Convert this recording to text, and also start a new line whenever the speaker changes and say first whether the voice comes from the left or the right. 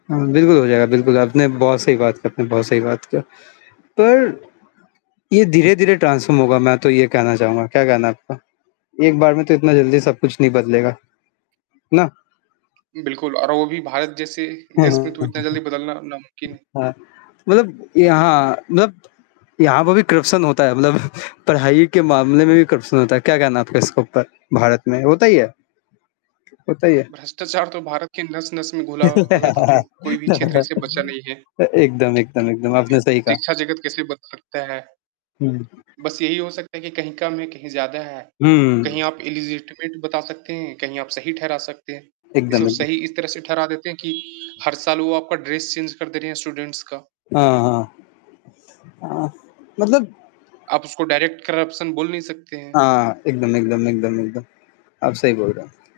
left: हुँ, बिल्कुल हो जाएगा, बिल्कुल आपने बहुत सही बात किया आपने बहुत सही बात किया। पर, ये धीरे-धीरे ट्रांसफ़ॉर्म होगा, मैं तो ये कहना चाहूँगा, क्या कहना आपका? एक बार में तो इतना जल्दी सब कुछ नहीं बदलेगा। ना?
right: बिल्कुल और वो भी भारत जैसे
left: हुँ,
right: देश में
left: हुँ,
right: तो इतना
left: हुँ,
right: जल्दी
left: हुँ।
right: बदलना नामुमकिन है।
left: हाँ। मतलब यहाँ, मतलब यहाँ पर भी करप्शन होता है, मतलब पढ़ाई के मामले में भी करप्शन होता है। क्या कहना है आपका इस ऊपर? भारत में होता ही है। होता ही है।
right: भ्रष्टाचार तो भारत के नस-नस में घुला
left: अ,
right: हुआ है, तो तो कोई भी क्षेत्र से बचा नहीं है।
left: एकदम एकदम एकदम, आपने सही कहा।
right: शिक्षा जगत कैसे बदल सकता है?
left: हुँ।
right: बस यही हो सकता है कि कहीं कम है, कहीं ज़्यादा है।
left: हुँ।
right: कहीं आप इलिजिटिमेट बता सकते हैं, कहीं आप सही ठहरा सकते हैं। इससे
left: एकदम
right: वो सही
left: एकदम।
right: इस तरह से ठहरा देते हैं कि हर साल वो आपका ड्रेस चेंज कर दे रहे हैं स्टूडेंट्स का।
left: हाँ, हाँ। हाँ। मतलब
right: आप उसको डायरेक्ट करप्शन बोल नहीं सकते हैं।
left: हाँ, एकदम एकदम एकदम एकदम। आप सही बोल रहे हैं।